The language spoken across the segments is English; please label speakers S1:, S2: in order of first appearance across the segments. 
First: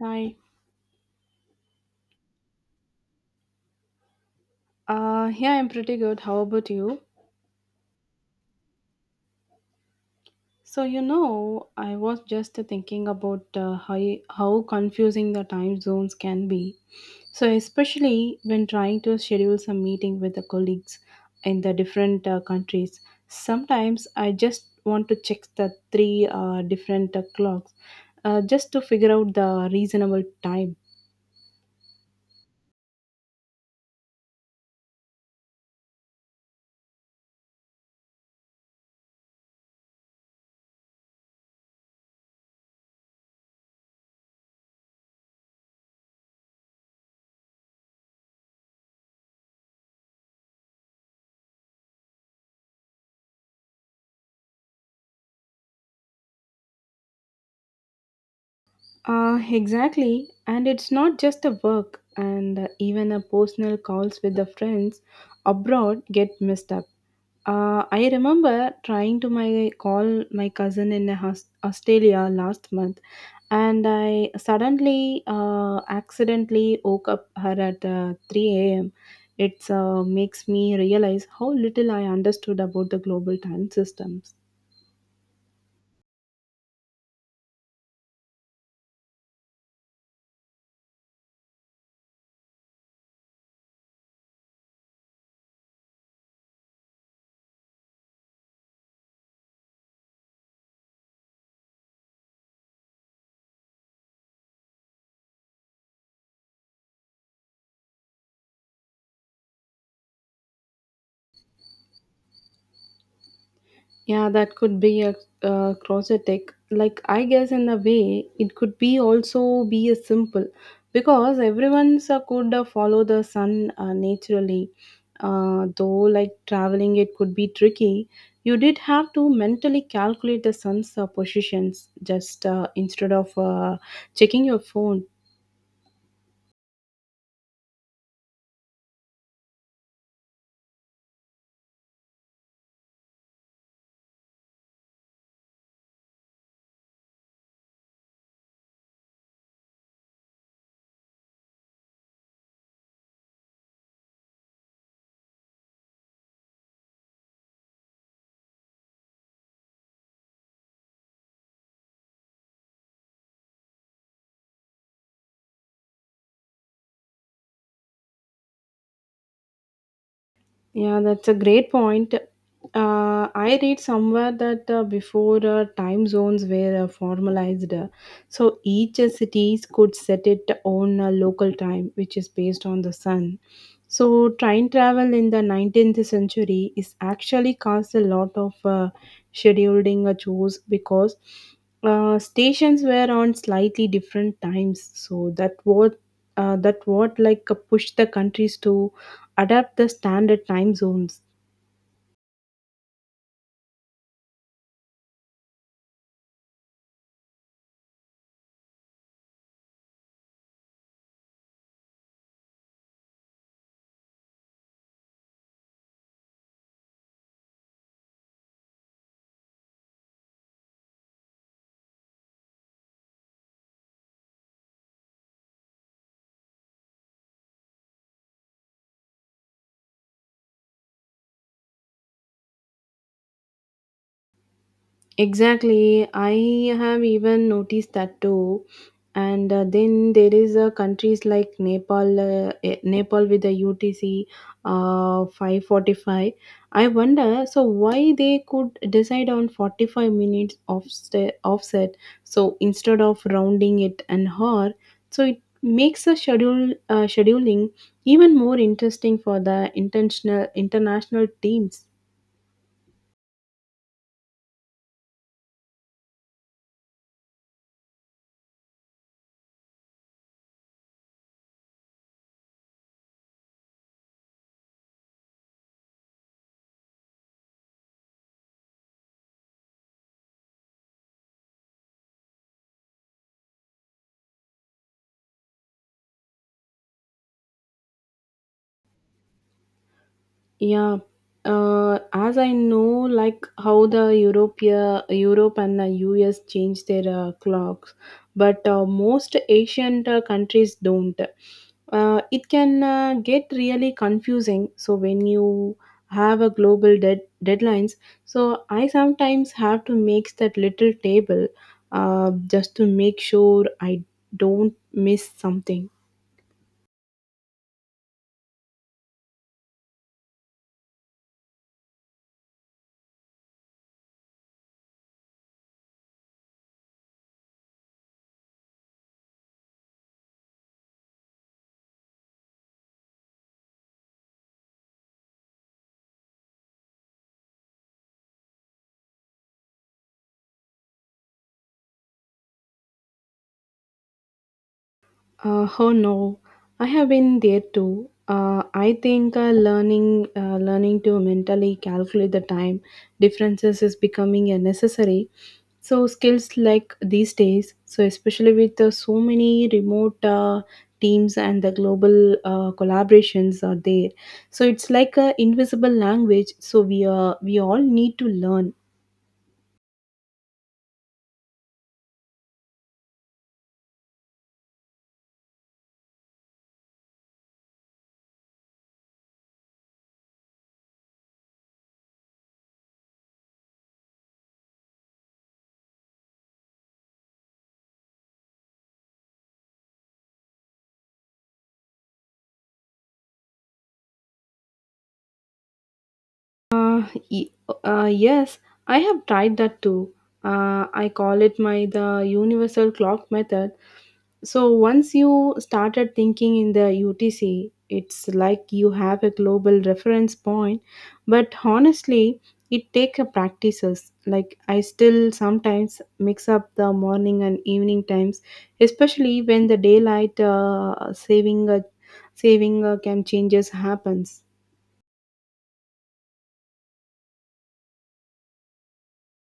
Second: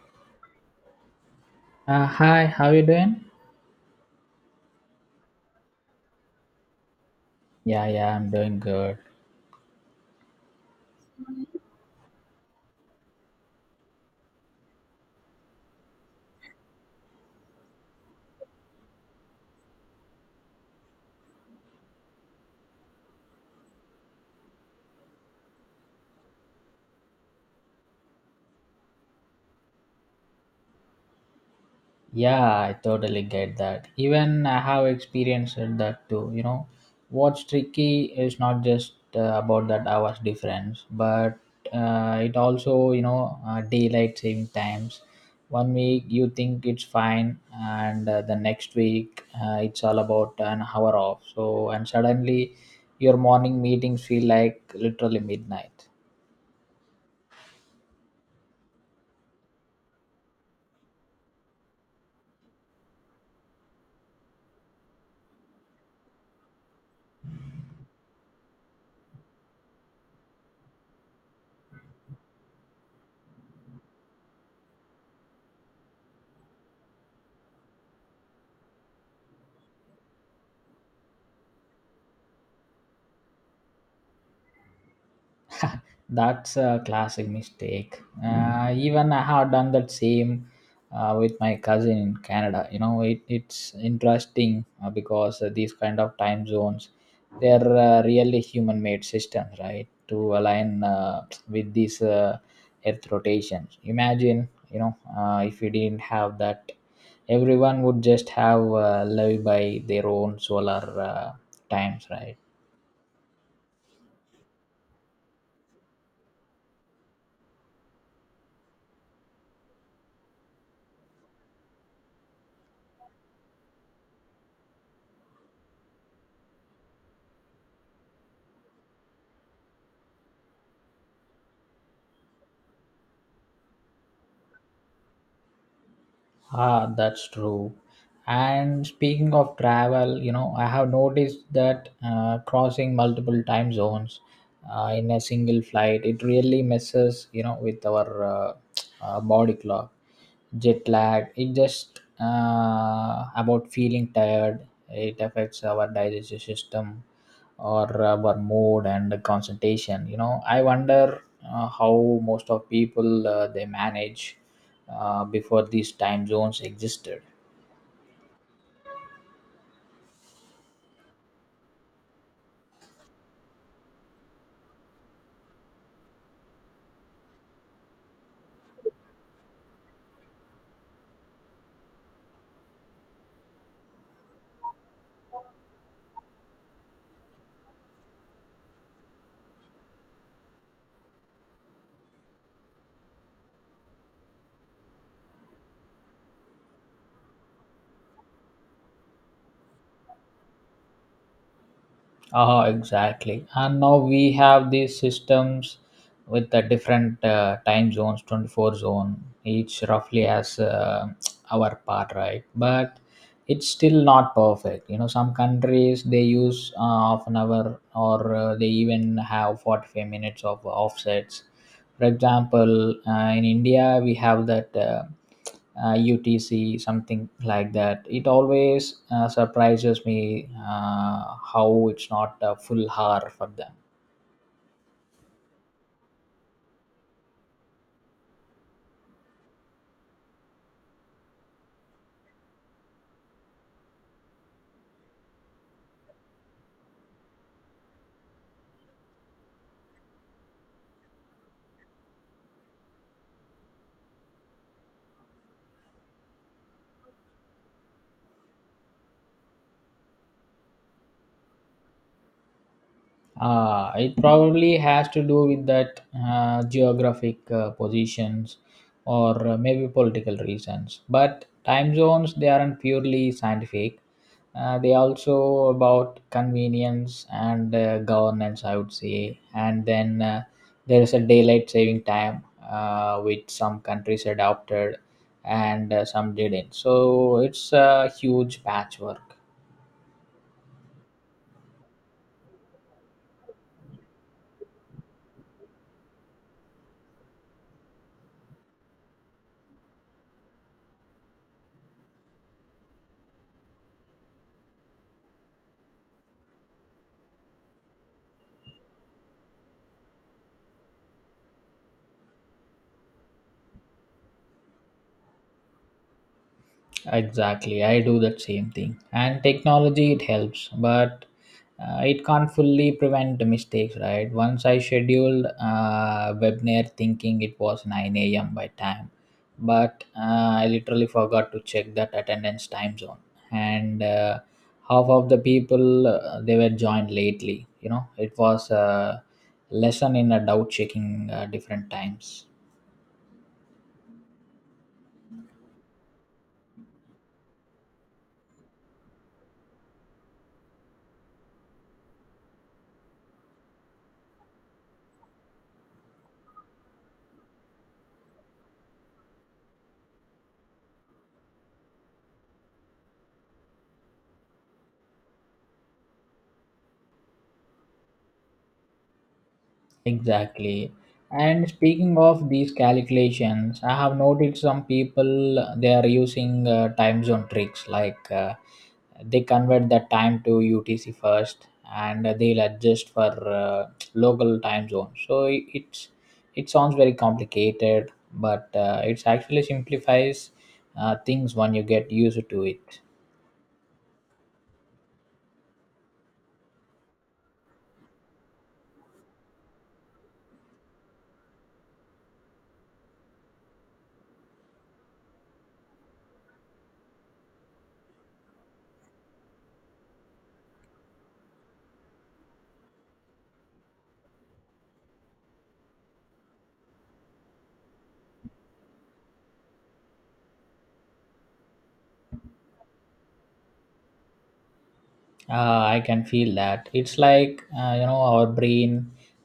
S1: Hi.
S2: Hi, how you doing?
S1: Yeah, I'm pretty good. How about you?
S2: Yeah, I'm doing good.
S1: So I was just thinking about how confusing the time zones can be. So, especially when trying to schedule some meeting with the colleagues in the different countries, sometimes I just want to check the three different clocks just to figure out the reasonable time.
S2: Yeah, I totally get that. Even I have experienced that too. You know, what's tricky is not just about that hours difference, but it also, daylight saving times. One week you think it's fine, and the next week it's all about an hour off. So, and suddenly your morning meetings feel like literally midnight.
S1: Exactly. And it's not just a work, and even a personal calls with the friends abroad get messed up. I remember trying to my call my cousin in a Australia last month, and I suddenly accidentally woke up her at 3 a.m. It makes me realize how little I understood about the global time systems.
S2: That's a classic mistake. Even I have done that same with my cousin in Canada. You know, it's interesting because these kind of time zones, they're really human-made systems, right? To align with these Earth rotations. Imagine, you know, if we didn't have that, everyone would just have live by their own solar times, right?
S1: Yeah, that could be a closetic. Like, I guess in a way, it could be also be a simple because everyone's could follow the sun naturally. Though, like traveling, it could be tricky. You did have to mentally calculate the sun's positions just instead of checking your phone.
S2: Ah, that's true. And speaking of travel, you know, I have noticed that crossing multiple time zones in a single flight, it really messes, you know, with our body clock, jet lag. It just about feeling tired. It affects our digestive system or our mood and concentration. You know, I wonder how most of people they manage before these time zones existed.
S1: Yeah, that's a great point. I read somewhere that before time zones were formalized, so each cities could set its own local time, which is based on the sun. So train travel in the 19th century is actually caused a lot of scheduling chores because stations were on slightly different times. That what like push the countries to adapt the standard time zones.
S2: Ah, exactly. And now we have these systems with the different time zones, 24 zone, each roughly has our part, right? But it's still not perfect, you know. Some countries they use half an hour, or they even have 45 minutes of offsets. For example, in india we have that utc something like that. It always surprises me how it's not a full hour for them.
S1: Exactly. I have even noticed that too. And then there is countries like Nepal, Nepal with the UTC 545. I wonder, so why they could decide on 45 minutes offset so instead of rounding it an hour. So it makes a schedule scheduling even more interesting for the intentional international teams.
S2: It probably has to do with that geographic positions, or maybe political reasons. But time zones, they aren't purely scientific. They also about convenience and governance, I would say. And then there is a daylight saving time, which some countries adopted and some didn't. So it's a huge patchwork.
S1: Yeah, as I know, like how the Europe and the US change their clocks, but most Asian countries don't. It can get really confusing. So when you have a global deadlines, so I sometimes have to make that little table, just to make sure I don't miss something.
S2: Exactly, I do that same thing. And technology it helps, but it can't fully prevent the mistakes, right? Once I scheduled webinar thinking it was 9 a.m. by time, but I literally forgot to check that attendance time zone, and half of the people they were joined lately. You know, it was a lesson in a doubt checking different times.
S1: Oh no, I have been there too. I think learning to mentally calculate the time differences is becoming a necessary. So skills like these days, so especially with so many remote teams and the global collaborations are there. So it's like a invisible language. So we all need to learn.
S2: Exactly. And speaking of these calculations, I have noticed some people they are using time zone tricks like they convert the time to UTC first and they'll adjust for local time zone. It sounds very complicated, but it's actually simplifies things when you get used to it.
S1: Uh, y- yes, I have tried that too. I call it my the universal clock method. So once you started thinking in the UTC, it's like you have a global reference point. But honestly, it takes practices. Like I still sometimes mix up the morning and evening times, especially when the daylight saving can changes happens.
S2: I can feel that. It's like, you know, our brain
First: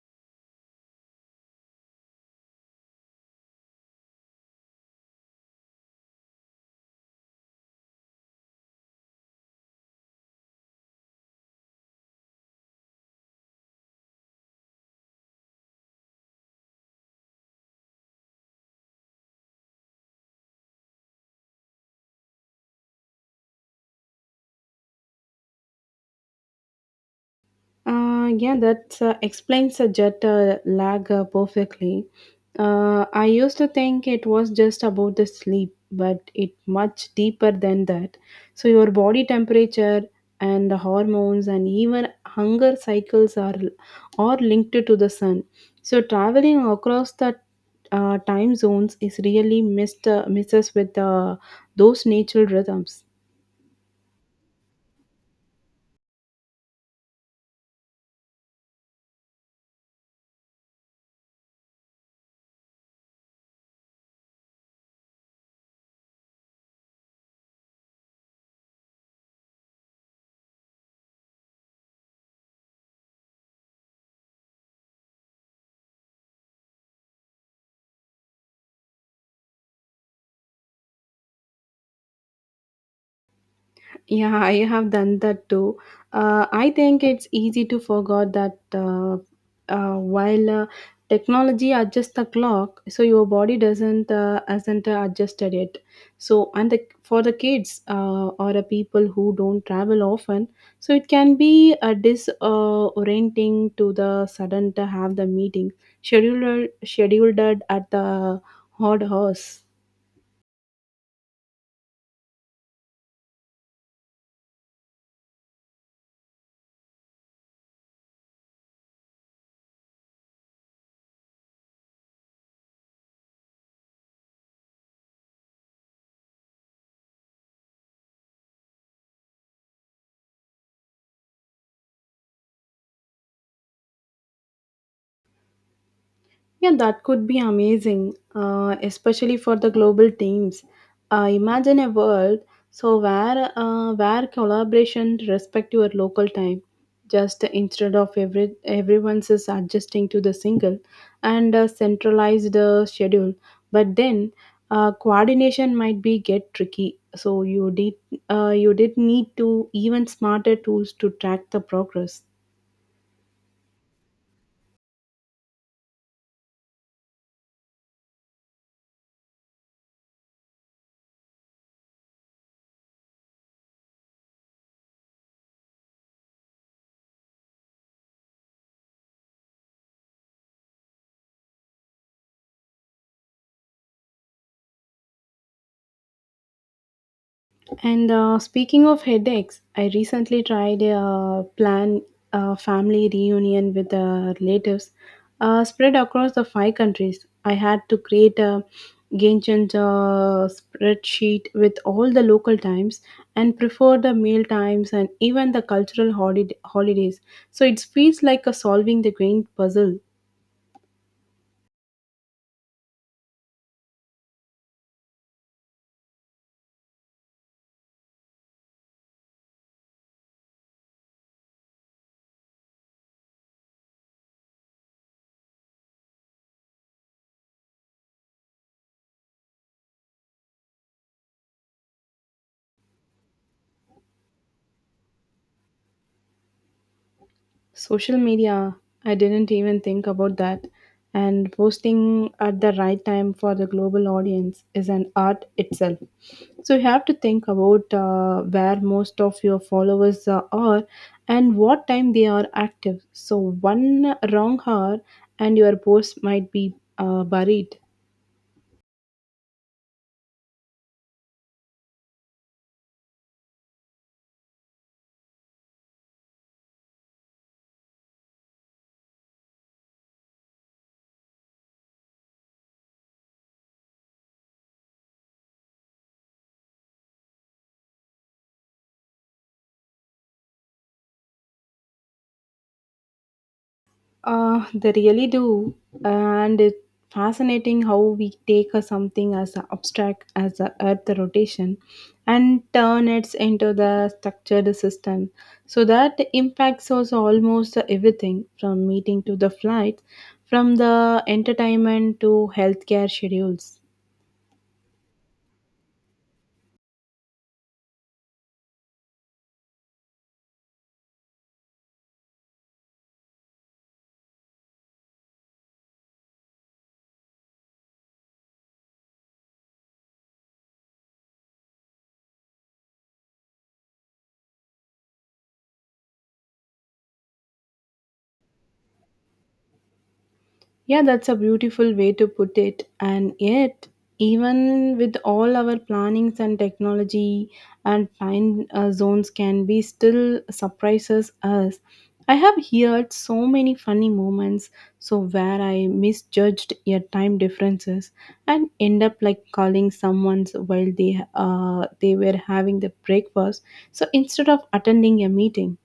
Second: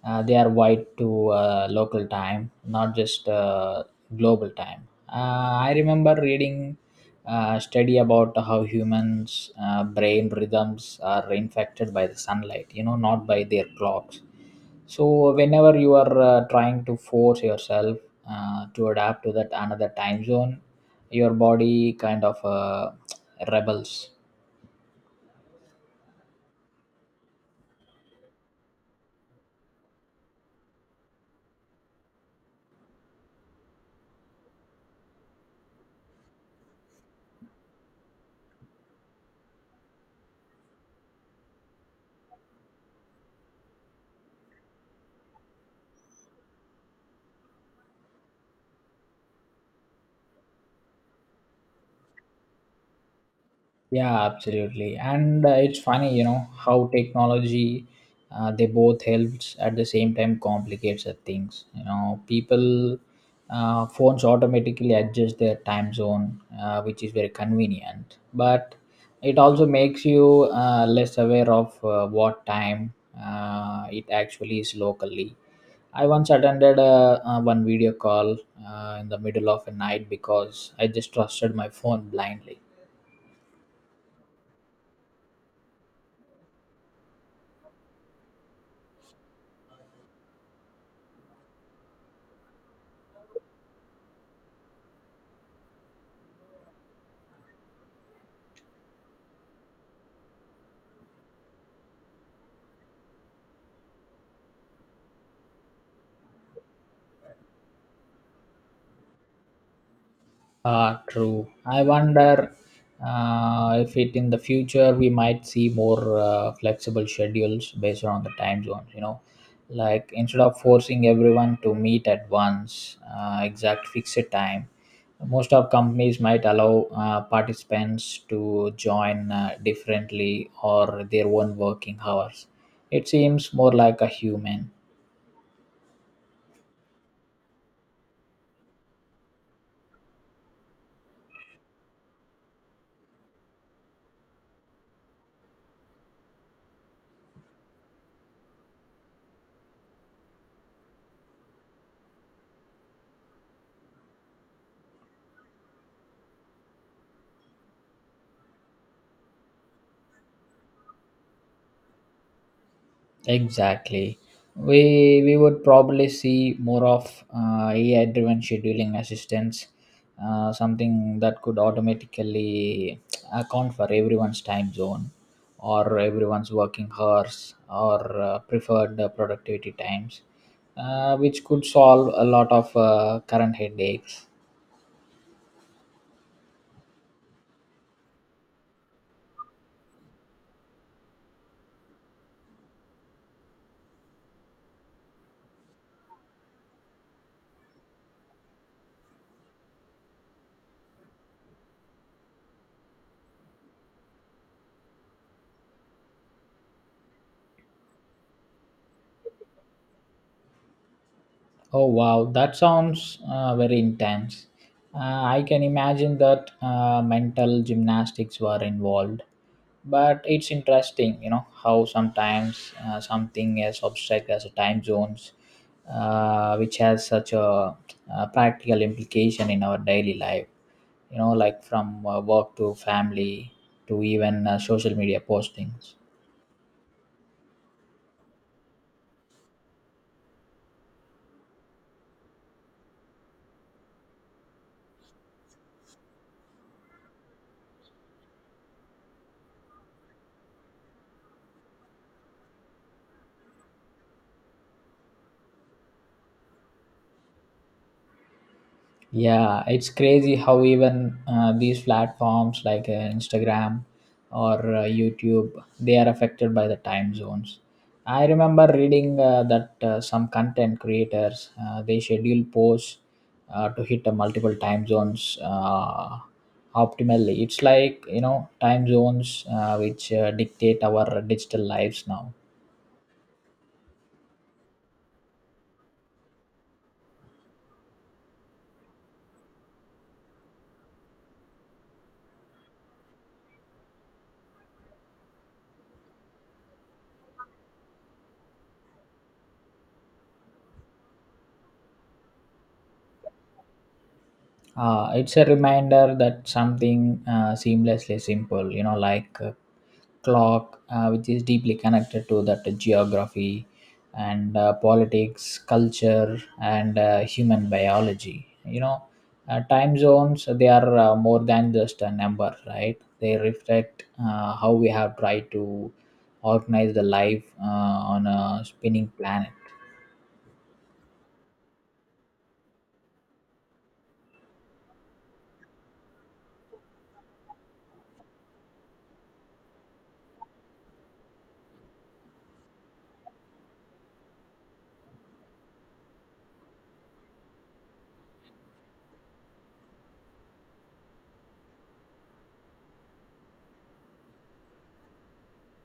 S2: they are wired to local time, not just global time. I remember reading a study about how humans brain rhythms are infected by the sunlight, you know, not by their clocks. So whenever you are trying to force yourself to adapt to that another time zone, your body kind of rebels.
S1: Yeah, that explains the jet lag perfectly. I used to think it was just about the sleep, but it much deeper than that. So your body temperature and the hormones and even hunger cycles are linked to the sun. So traveling across the time zones is really missed misses with those natural rhythms.
S2: Yeah, absolutely. And it's funny, you know, how technology they both helps at the same time complicates the things. You know, people phones automatically adjust their time zone, which is very convenient. But it also makes you less aware of what time it actually is locally. I once attended a one video call in the middle of a night because I just trusted my phone blindly.
S1: Yeah, I have done that too. I think it's easy to forget that while technology adjusts the clock, so your body doesn't hasn't adjusted it. So, for the kids or the people who don't travel often, so it can be disorienting to the sudden to have the meeting scheduled at the odd hours.
S2: Ah, true. I wonder if it in the future we might see more flexible schedules based on the time zones, you know, like instead of forcing everyone to meet at once, exact fixed time, most of companies might allow participants to join differently or their own working hours. It seems more like a human.
S1: Yeah, that could be amazing, especially for the global teams. Imagine a world where collaboration respect your local time, just instead of everyone's is adjusting to the single and centralized schedule. But then coordination might be get tricky, so you did need to even smarter tools to track the progress.
S2: Exactly. We would probably see more of AI driven scheduling assistance, something that could automatically account for everyone's time zone or everyone's working hours or preferred productivity times, which could solve a lot of current headaches.
S1: And speaking of headaches, I recently tried a plan a family reunion with relatives spread across the five countries. I had to create a Gantt spreadsheet with all the local times and prefer the meal times and even the cultural holidays. So it feels like a solving the grand puzzle.
S2: Oh wow, that sounds very intense. Uh, I can imagine that mental gymnastics were involved, but it's interesting, you know, how sometimes something as abstract as time zones which has such a, practical implication in our daily life, you know, like from work to family to even social media postings.
S1: Social media, I didn't even think about that. And posting at the right time for the global audience is an art itself. So you have to think about where most of your followers are and what time they are active. So one wrong hour and your post might be buried.
S2: Yeah, it's crazy how even these platforms like Instagram or YouTube, they are affected by the time zones. I remember reading that some content creators they schedule posts to hit multiple time zones optimally. It's like, you know, time zones which dictate our digital lives now.
S1: They really do, and it's fascinating how we take a something as a abstract as the Earth rotation and turn it into the structured system. So that impacts us almost everything from meeting to the flights, from the entertainment to healthcare schedules.
S2: It's a reminder that something seamlessly simple, you know, like clock, which is deeply connected to that geography and politics, culture, and human biology. You know, time zones they are more than just a number, right? They reflect how we have tried to organize the life on a spinning planet.
S1: Yeah, that's a beautiful way to put it. And yet, even with all our plannings and technology and fine zones can be still surprises us. I have heard so many funny moments so where I misjudged your time differences and end up like calling someone's while they were having the breakfast so instead of attending a meeting.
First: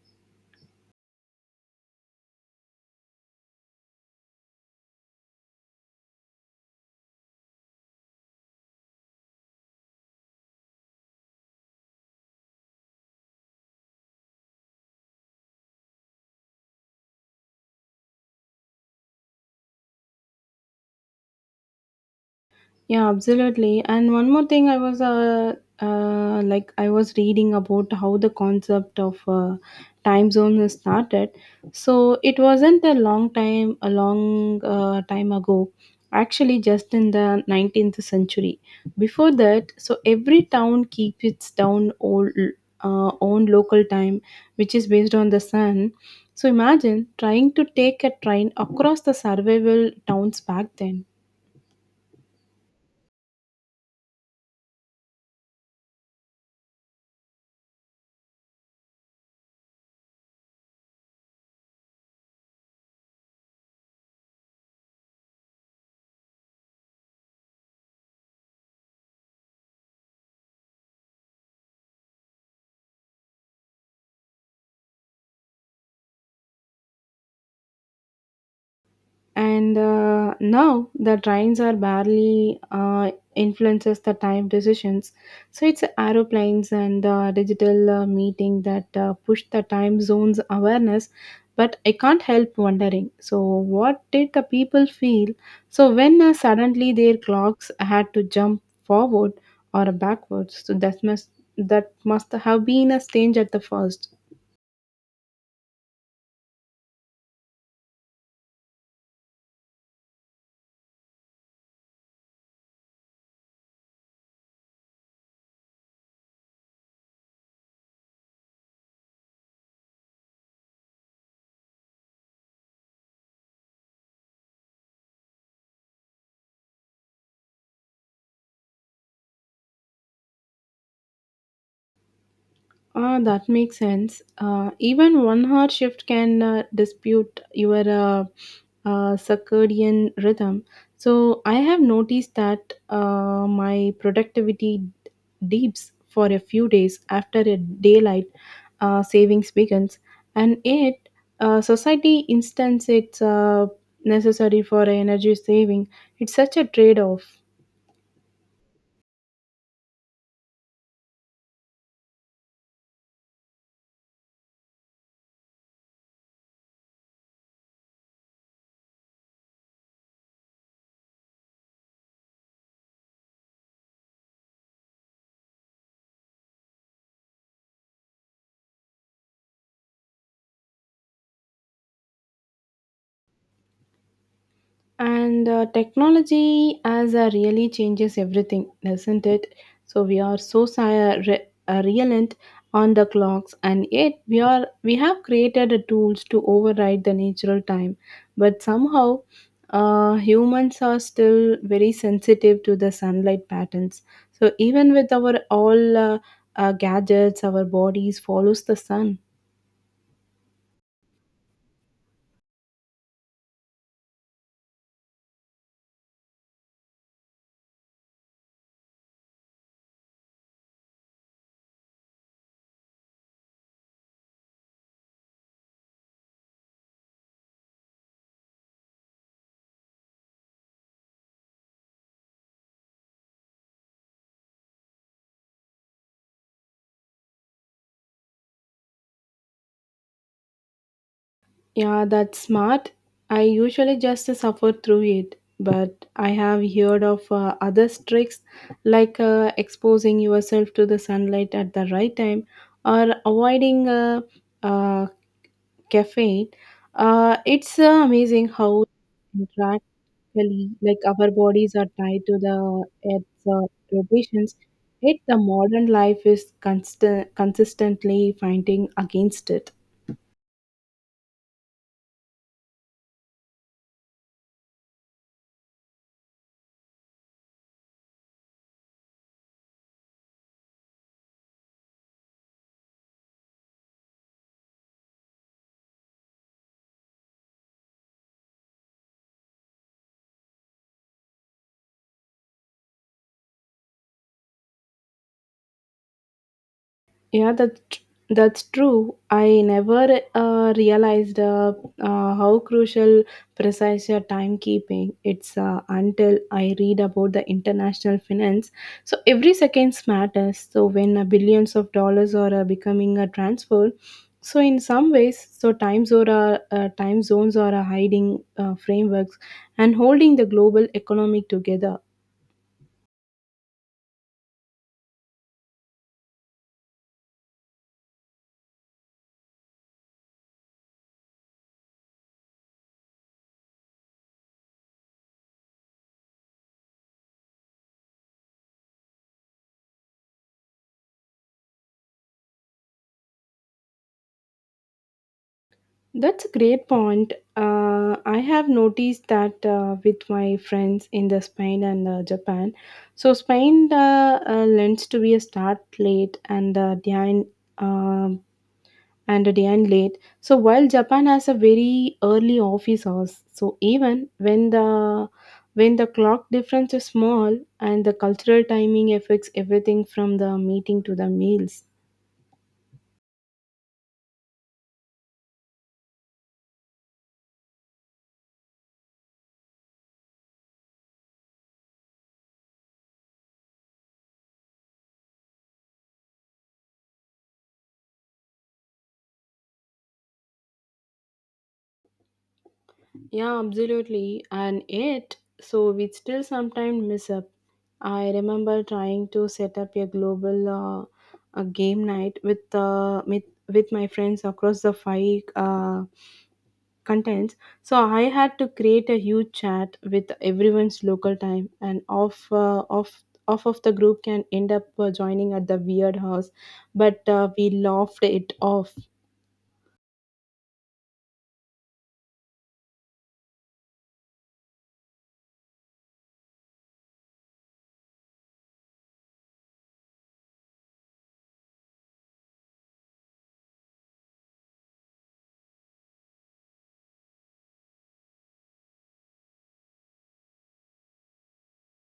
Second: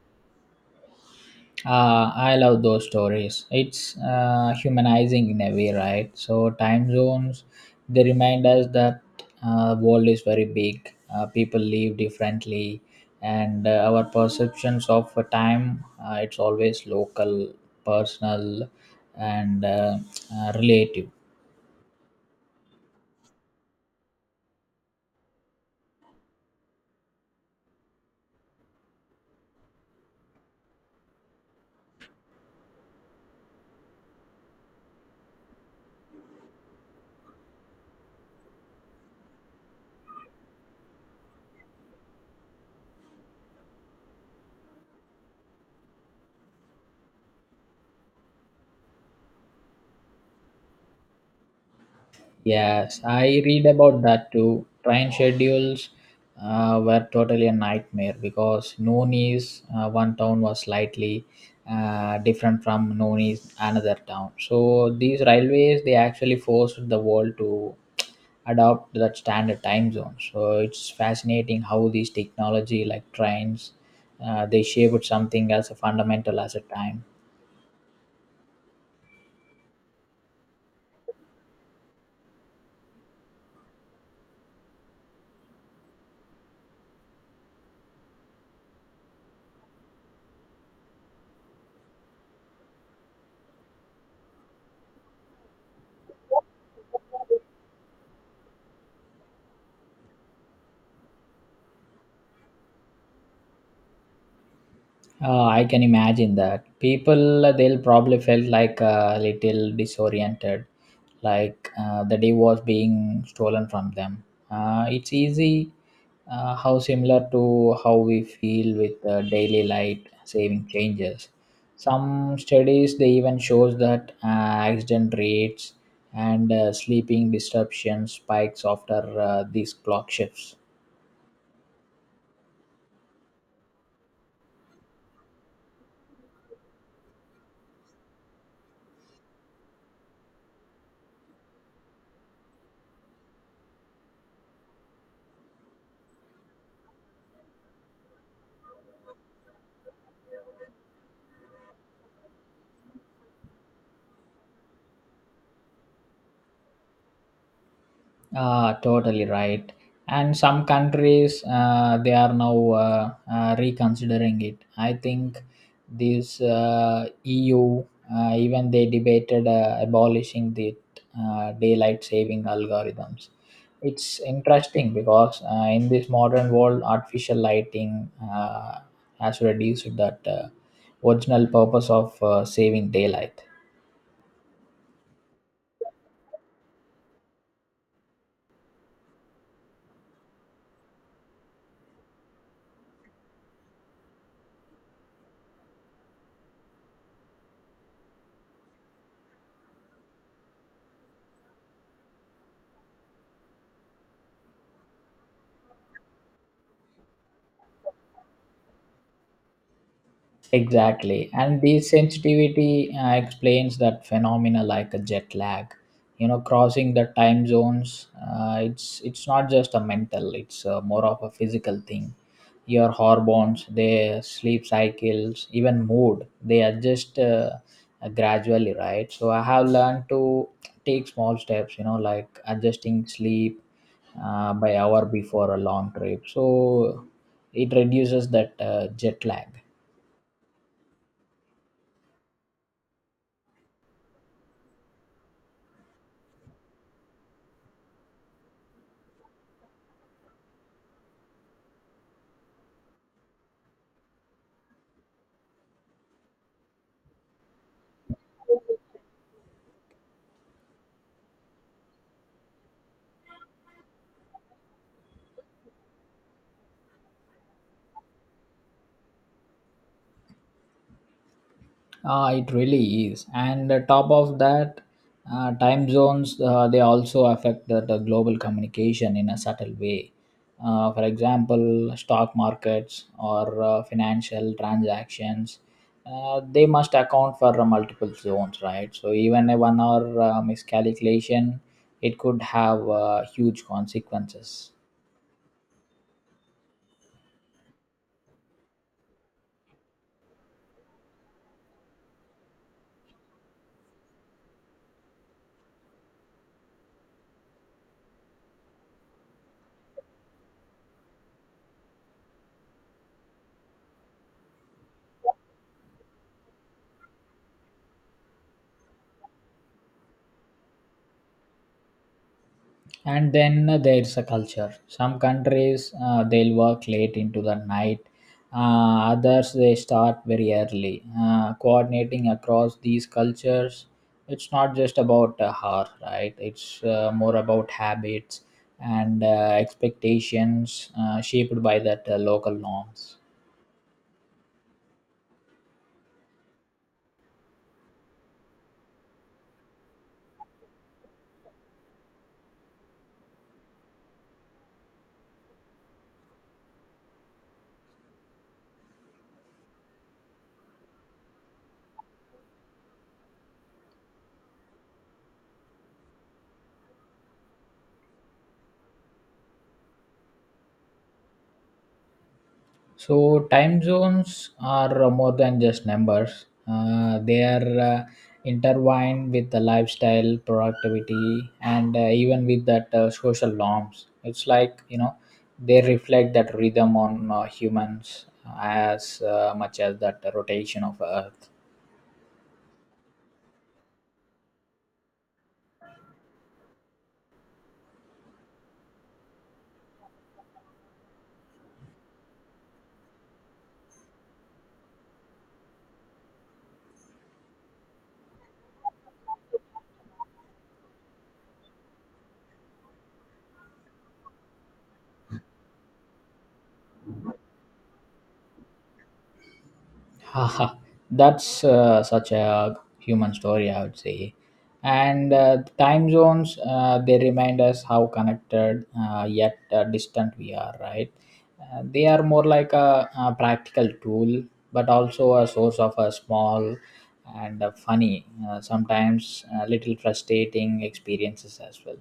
S2: I love those stories. It's humanizing in a way, right? So time zones, they remind us that world is very big. People live differently, and our perceptions of time, it's always local, personal, and relative.
S1: Yeah, absolutely. And one more thing, I was like I was reading about how the concept of time zone has started. So it wasn't a long time ago. Actually, just in the 19th century. Before that, so every town keeps own local time, which is based on the sun. So imagine trying to take a train across the survival towns back then.
S2: Yes, I read about that too. Train schedules were totally a nightmare because Nooni's one town was slightly different from Nooni's another town. So these railways they actually forced the world to adopt that standard time zone. So it's fascinating how these technology like trains they shaped something as a fundamental as a time.
S1: And now the trains are barely influences the time decisions, so it's aeroplanes and digital meeting that push the time zones awareness. But I can't help wondering so what did the people feel so when suddenly their clocks had to jump forward or backwards, so that must have been a strange at the first.
S2: I can imagine that people they'll probably felt like a little disoriented, like the day was being stolen from them. It's easy how similar to how we feel with daily light saving changes. Some studies they even shows that accident rates and sleeping disruptions spikes after these clock shifts.
S1: Ah, that makes sense. Even 1 hour shift can dispute your circadian rhythm. So I have noticed that my productivity dips for a few days after a daylight savings begins, and yet society instance it's necessary for energy saving. It's such a trade-off.
S2: Ah, totally right. And some countries, they are now reconsidering it. I think this EU, even they debated abolishing the daylight saving algorithms. It's interesting because in this modern world, artificial lighting has reduced that original purpose of saving daylight.
S1: And technology as a really changes everything, doesn't it? So we are reliant on the clocks, and yet we have created the tools to override the natural time. But somehow, humans are still very sensitive to the sunlight patterns. So even with our all gadgets, our bodies follows the sun.
S2: Exactly. And this sensitivity explains that phenomena like a jet lag. You know, crossing the time zones, it's not just a mental, it's more of a physical thing. Your hormones, their sleep cycles, even mood, they adjust gradually, right? So I have learned to take small steps, you know, like adjusting sleep by hour before a long trip. So it reduces that jet lag.
S1: Yeah, that's smart. I usually just suffer through it, but I have heard of other tricks like exposing yourself to the sunlight at the right time or avoiding uh, caffeine. It's amazing how interactively like our bodies are tied to the earth's rotations. Yet the modern life is consistently fighting against it.
S2: It really is. And top of that, time zones they also affect the global communication in a subtle way. For example, stock markets or financial transactions, they must account for multiple zones, right? So even a one-hour miscalculation, it could have huge consequences.
S1: Yeah, that that's true. I never realized how crucial precise timekeeping it's until I read about the international finance. So every seconds matters. So when billions of dollars are becoming a transfer, so in some ways, so times or time zones are a hiding frameworks and holding the global economic together.
S2: And then there's a culture. Some countries they'll work late into the night, others they start very early. Coordinating across these cultures, it's not just about a hour, right? It's more about habits and expectations shaped by that local norms.
S1: That's a great point. I have noticed that with my friends in the Spain and Japan. So Spain lends to be a start late and behind um, and a behind late. So while Japan has a very early office hours, so even when the clock difference is small and the cultural timing affects everything from the meeting to the meals.
S2: So time zones are more than just numbers. They are intertwined with the lifestyle, productivity, and even with that social norms. It's like, you know, they reflect that rhythm on humans as much as that rotation of Earth.
S1: Yeah, absolutely. And yet, so we still sometimes miss up. I remember trying to set up a global a game night with with my friends across the five contents. So I had to create a huge chat with everyone's local time, and off of the group can end up joining at the weird house, but we laughed it off.
S2: Haha, that's such a human story, I would say. And time zones, they remind us how connected yet distant we are, right? They are more like a practical tool, but also a source of a small and funny, sometimes little frustrating experiences as well.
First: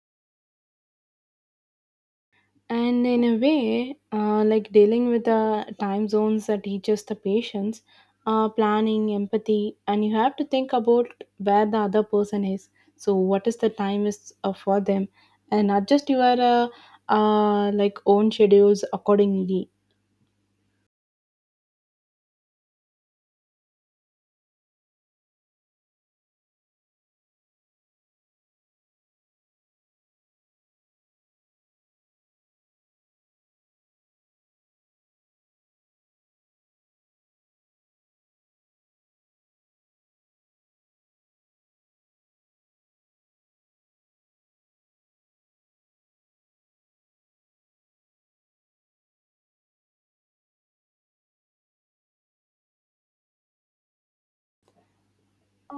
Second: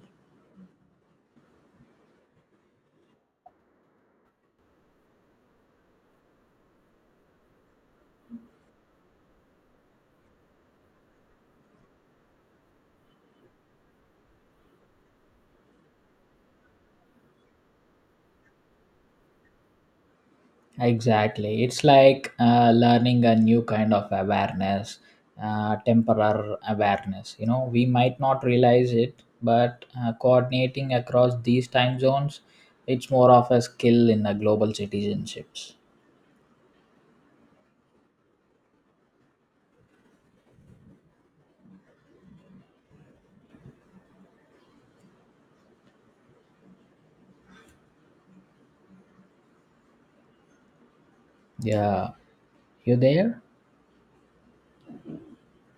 S1: And in a way, like dealing with the time zones that teaches the patience, planning, empathy, and you have to think about where the other person is. So, what is the time is for them, and adjust your own schedules accordingly.
S2: Exactly. It's like learning a new kind of awareness, temporal awareness. You know, we might not realize it, but coordinating across these time zones, it's more of a skill in a global citizenships. Yeah. You there?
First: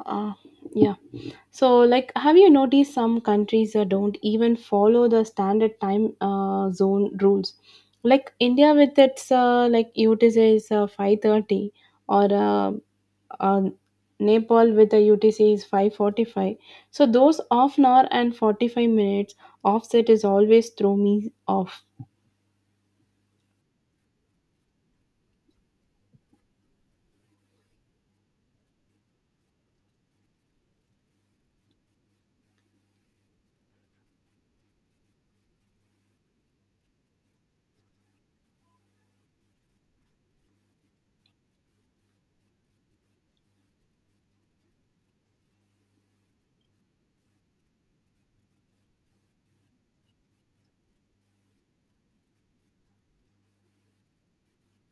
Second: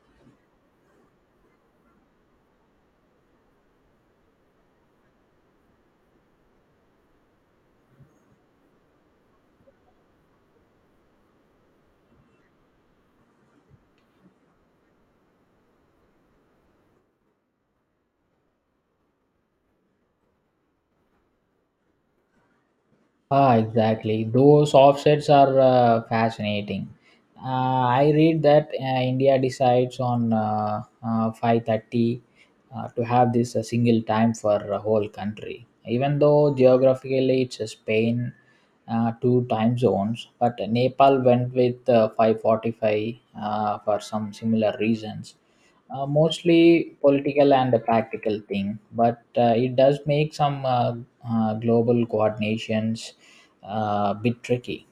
S1: Uh, yeah. So, like, have you noticed some countries don't even follow the standard time zone rules? Like India with its like UTC is 5:30, or uh, Nepal with the UTC is 5:45. So those half an hour and 45 minutes offset is always throw me off.
S2: Ah, exactly. Those offsets are fascinating. Uh, I read that India decides on 5:30 to have this a single time for a whole country. Even though geographically it's a Spain, two time zones, but Nepal went with 5:45 for some similar reasons. Mostly political and a practical thing, but it does make some global coordinations bit tricky.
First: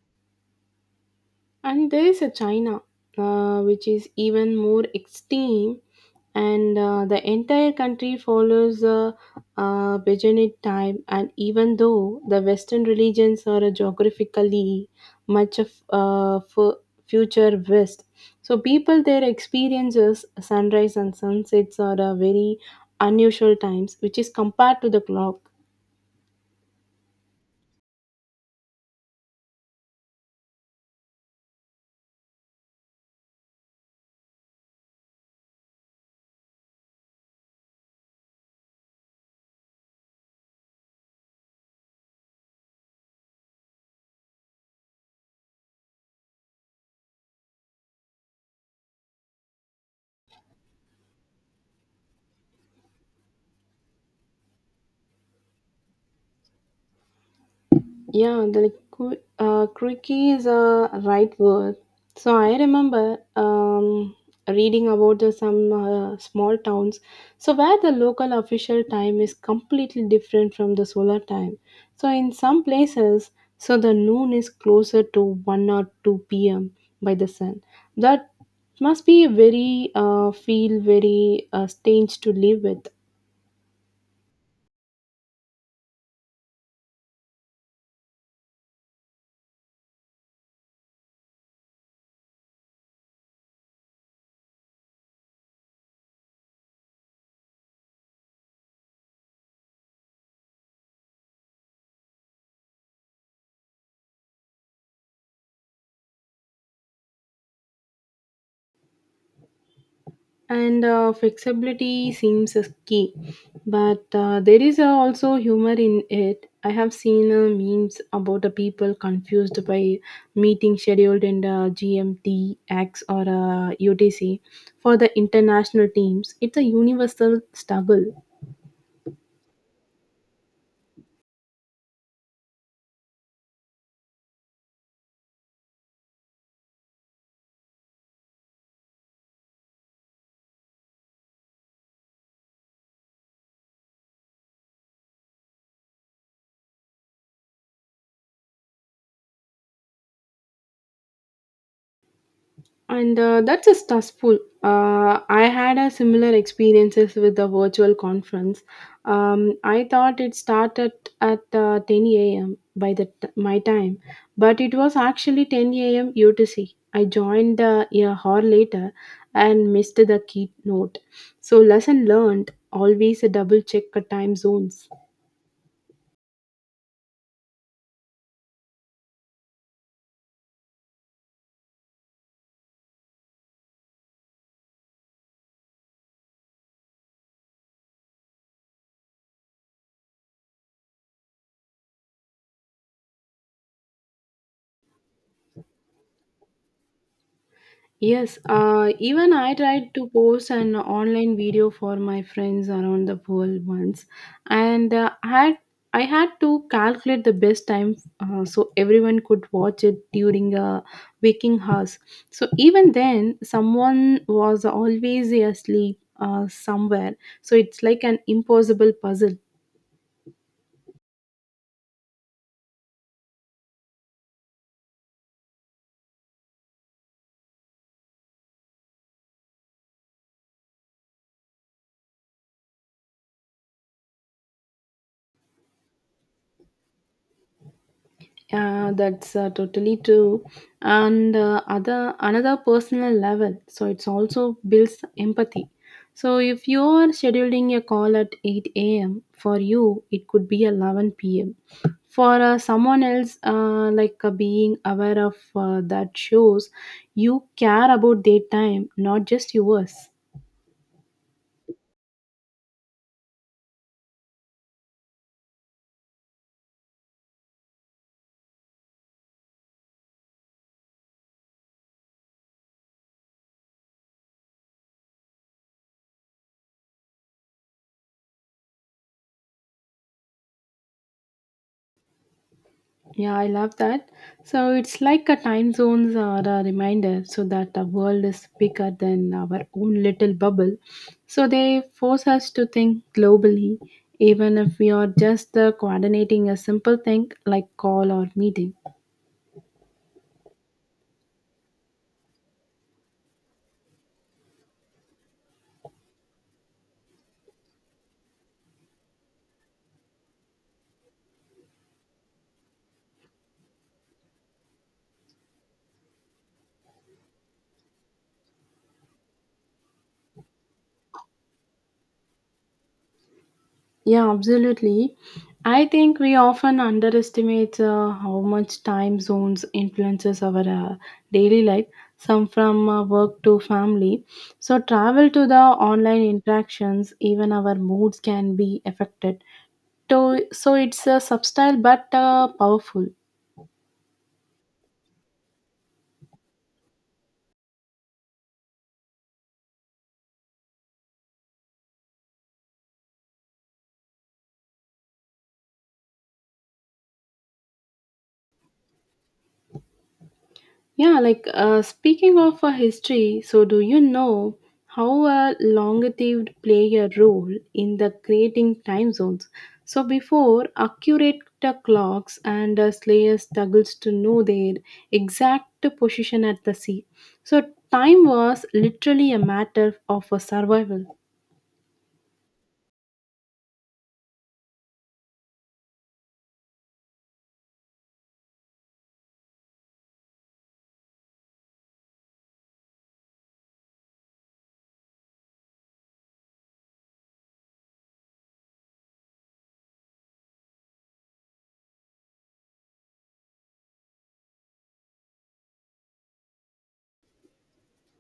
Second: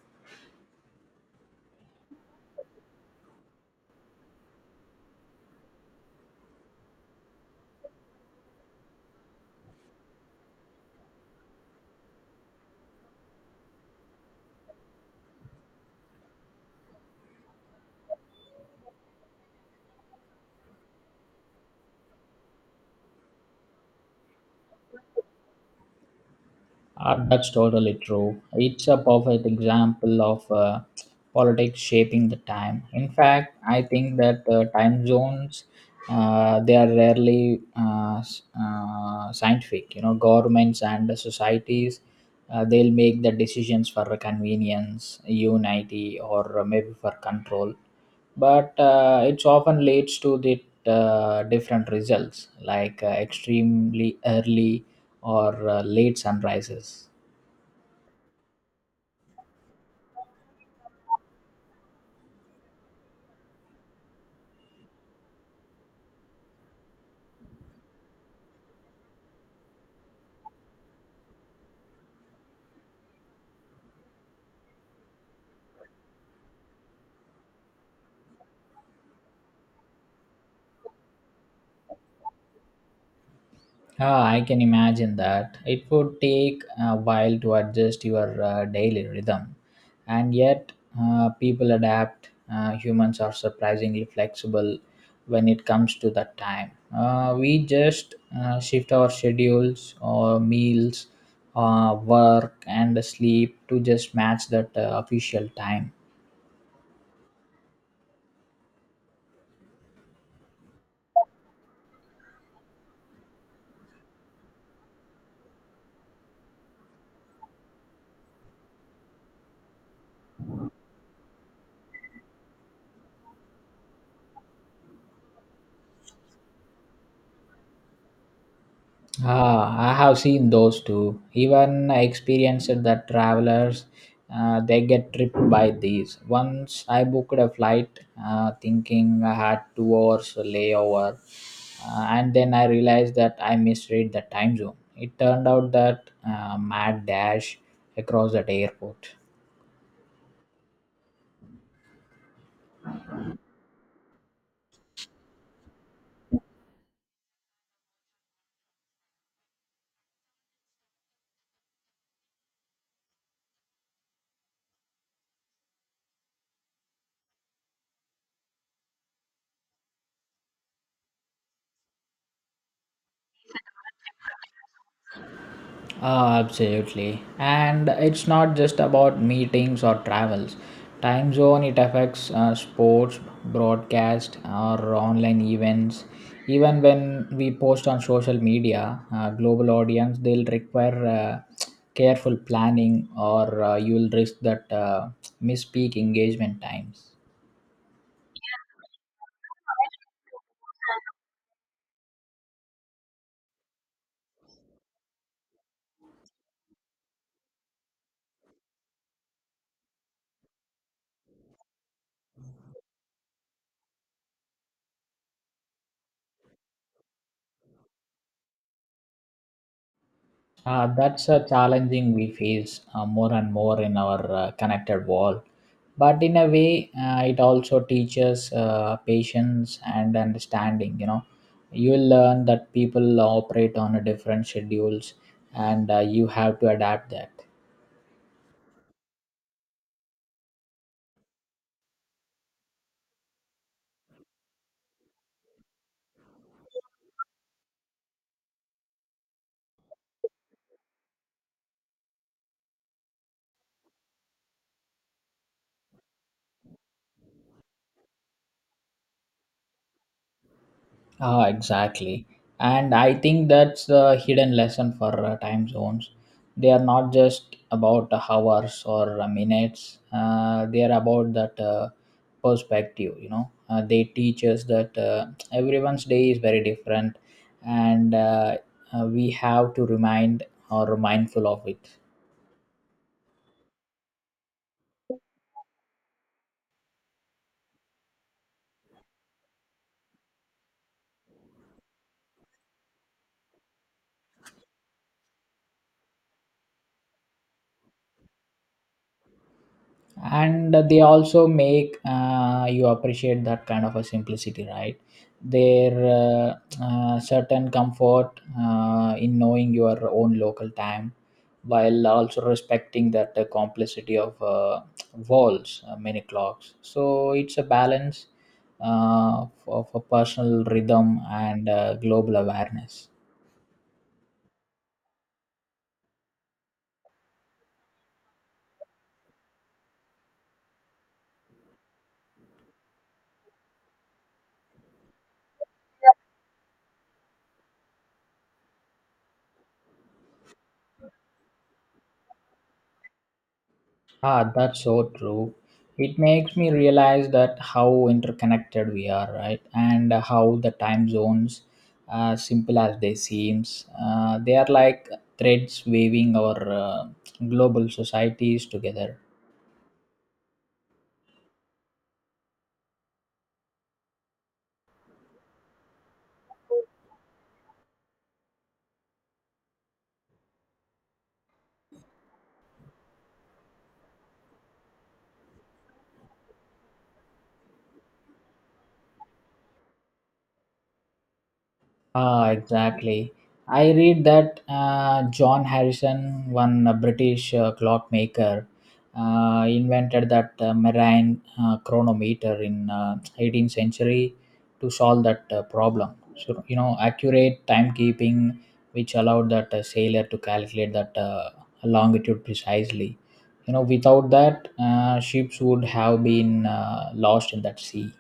S1: And there is a China, which is even more extreme and the entire country follows the Bejanit time. And even though the Western religions are geographically much of future West, so people their experiences sunrise and sunsets are very unusual times, which is compared to the clock.
S2: That's totally true. It's a perfect example of politics shaping the time. In fact, I think that time zones they are rarely scientific. You know, governments and the societies they'll make the decisions for convenience, unity, or maybe for control but it's often leads to the different results like extremely early or late sunrises.
S1: Yeah, quirky is a right word. So I remember reading about some small towns, so where the local official time is completely different from the solar time. So in some places, so the noon is closer to one or two p.m. by the sun. That must be a very feel very strange to live with.
S2: Ah, I can imagine that. It would take a while to adjust your daily rhythm. And yet, people adapt. Humans are surprisingly flexible when it comes to that time. We just shift our schedules or meals, work, and sleep to just match that official time.
S1: And flexibility seems as key, but there is also humor in it. I have seen memes about the people confused by meeting scheduled in the GMT X or UTC. For the international teams, it's a universal struggle.
S2: Ah, I have seen those too. Even experienced that travelers, they get tripped by these. Once I booked a flight, thinking I had 2 hours layover, and then I realized that I misread the time zone. It turned out that mad dash across that airport.
S1: And that's a stressful. I had a similar experiences with the virtual conference. I thought it started at 10 a.m by my time, but it was actually 10 a.m UTC. I joined a hour later and missed the keynote. So lesson learned, always double check the time zones.
S2: Ah, absolutely. And it's not just about meetings or travels. Time zone, it affects sports, broadcast, or online events. Even when we post on social media, global audience, they'll require uh, careful planning or you'll risk that misspeak engagement times.
S1: Yes, even I tried to post an online video for my friends around the world once, and I had to calculate the best time so everyone could watch it during a waking hours. So even then, someone was always asleep somewhere. So it's like an impossible puzzle.
S2: That's a challenging we face more and more in our connected world. But in a way, it also teaches patience and understanding. You know, you will learn that people operate on a different schedules, and you have to adapt that.
S1: Yeah, that's totally true. And other another personal level, so it's also builds empathy. So if you are scheduling a call at 8 a.m. for you, it could be 11 p.m. For someone else, being aware of that shows you care about their time, not just yours.
S2: Ah, exactly. And I think that's the hidden lesson for time zones. They are not just about hours or minutes. They are about that perspective. You know, they teach us that everyone's day is very different, and we have to remind or mindful of it.
S1: Yeah, I love that. So it's like a time zones are a reminder so that the world is bigger than our own little bubble. So they force us to think globally, even if we are just coordinating a simple thing like call or meeting.
S2: And they also make you appreciate that kind of a simplicity, right? Their certain comfort in knowing your own local time while also respecting that complexity of walls many clocks, so it's a balance of a personal rhythm and global awareness.
S1: Yeah, absolutely. I think we often underestimate how much time zones influences our daily life, some from work to family. So travel to the online interactions, even our moods can be affected. So it's subtle but powerful.
S2: Ah, that's so true. It makes me realize that how interconnected we are, right? And how the time zones, simple as they seems, they are like threads weaving our global societies together.
S1: Yeah, like speaking of history, so do you know how longitude play a role in the creating time zones? So before, accurate clocks and slayers struggles to know their exact position at the sea. So time was literally a matter of survival.
S2: Ah, exactly. I read that John Harrison, one British clockmaker, invented that marine chronometer in 18th century to solve that problem. So you know, accurate timekeeping, which allowed that sailor to calculate that longitude precisely. You know, without that, ships would have been lost in that sea.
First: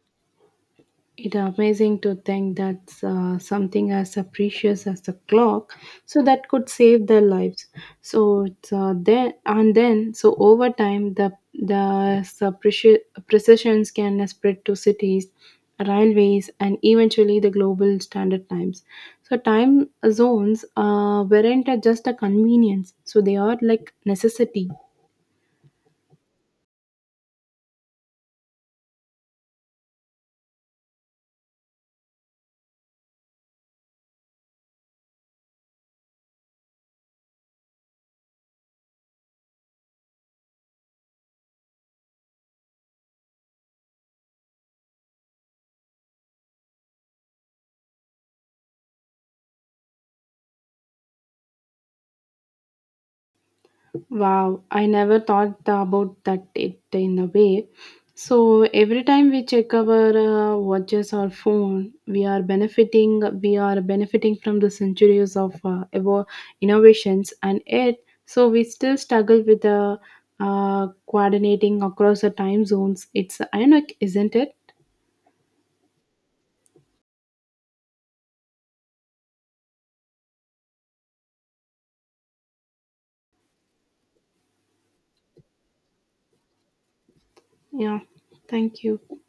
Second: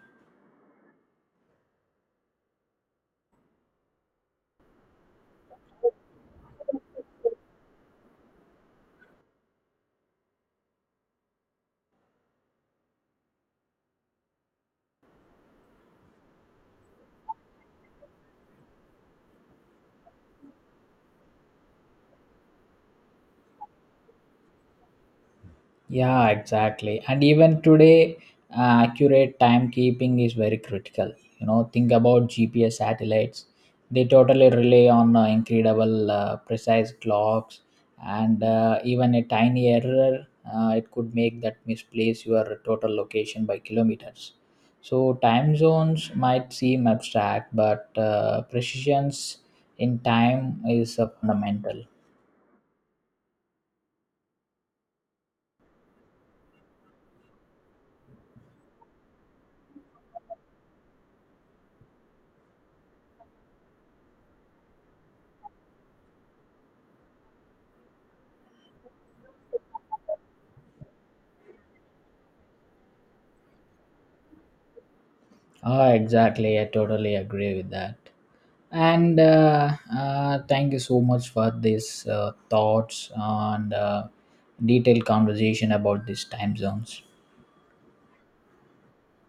S1: It's amazing to think that something as precious as the clock, so that could save their lives. So it's, then, so over time, uh, preci- precisions can spread to cities, railways, and eventually the global standard times. So time zones weren't just a convenience; so they are like necessity.
S2: Yeah, exactly. And even today, accurate timekeeping is very critical. You know, think about GPS satellites. They totally rely on incredible precise clocks, and even a tiny error, it could make that misplace your total location by kilometers. So time zones might seem abstract, but precisions in time is fundamental.
S1: Wow, I never thought about that it in a way. So every time we check our watches or phone, we are benefiting. We are benefiting from the centuries of innovations, and yet so we still struggle with the coordinating across the time zones. It's ironic, isn't it?
S2: Ah, exactly. I totally agree with that. And thank you so much for this thoughts and detailed conversation about these time zones.
S1: Yeah. Thank you.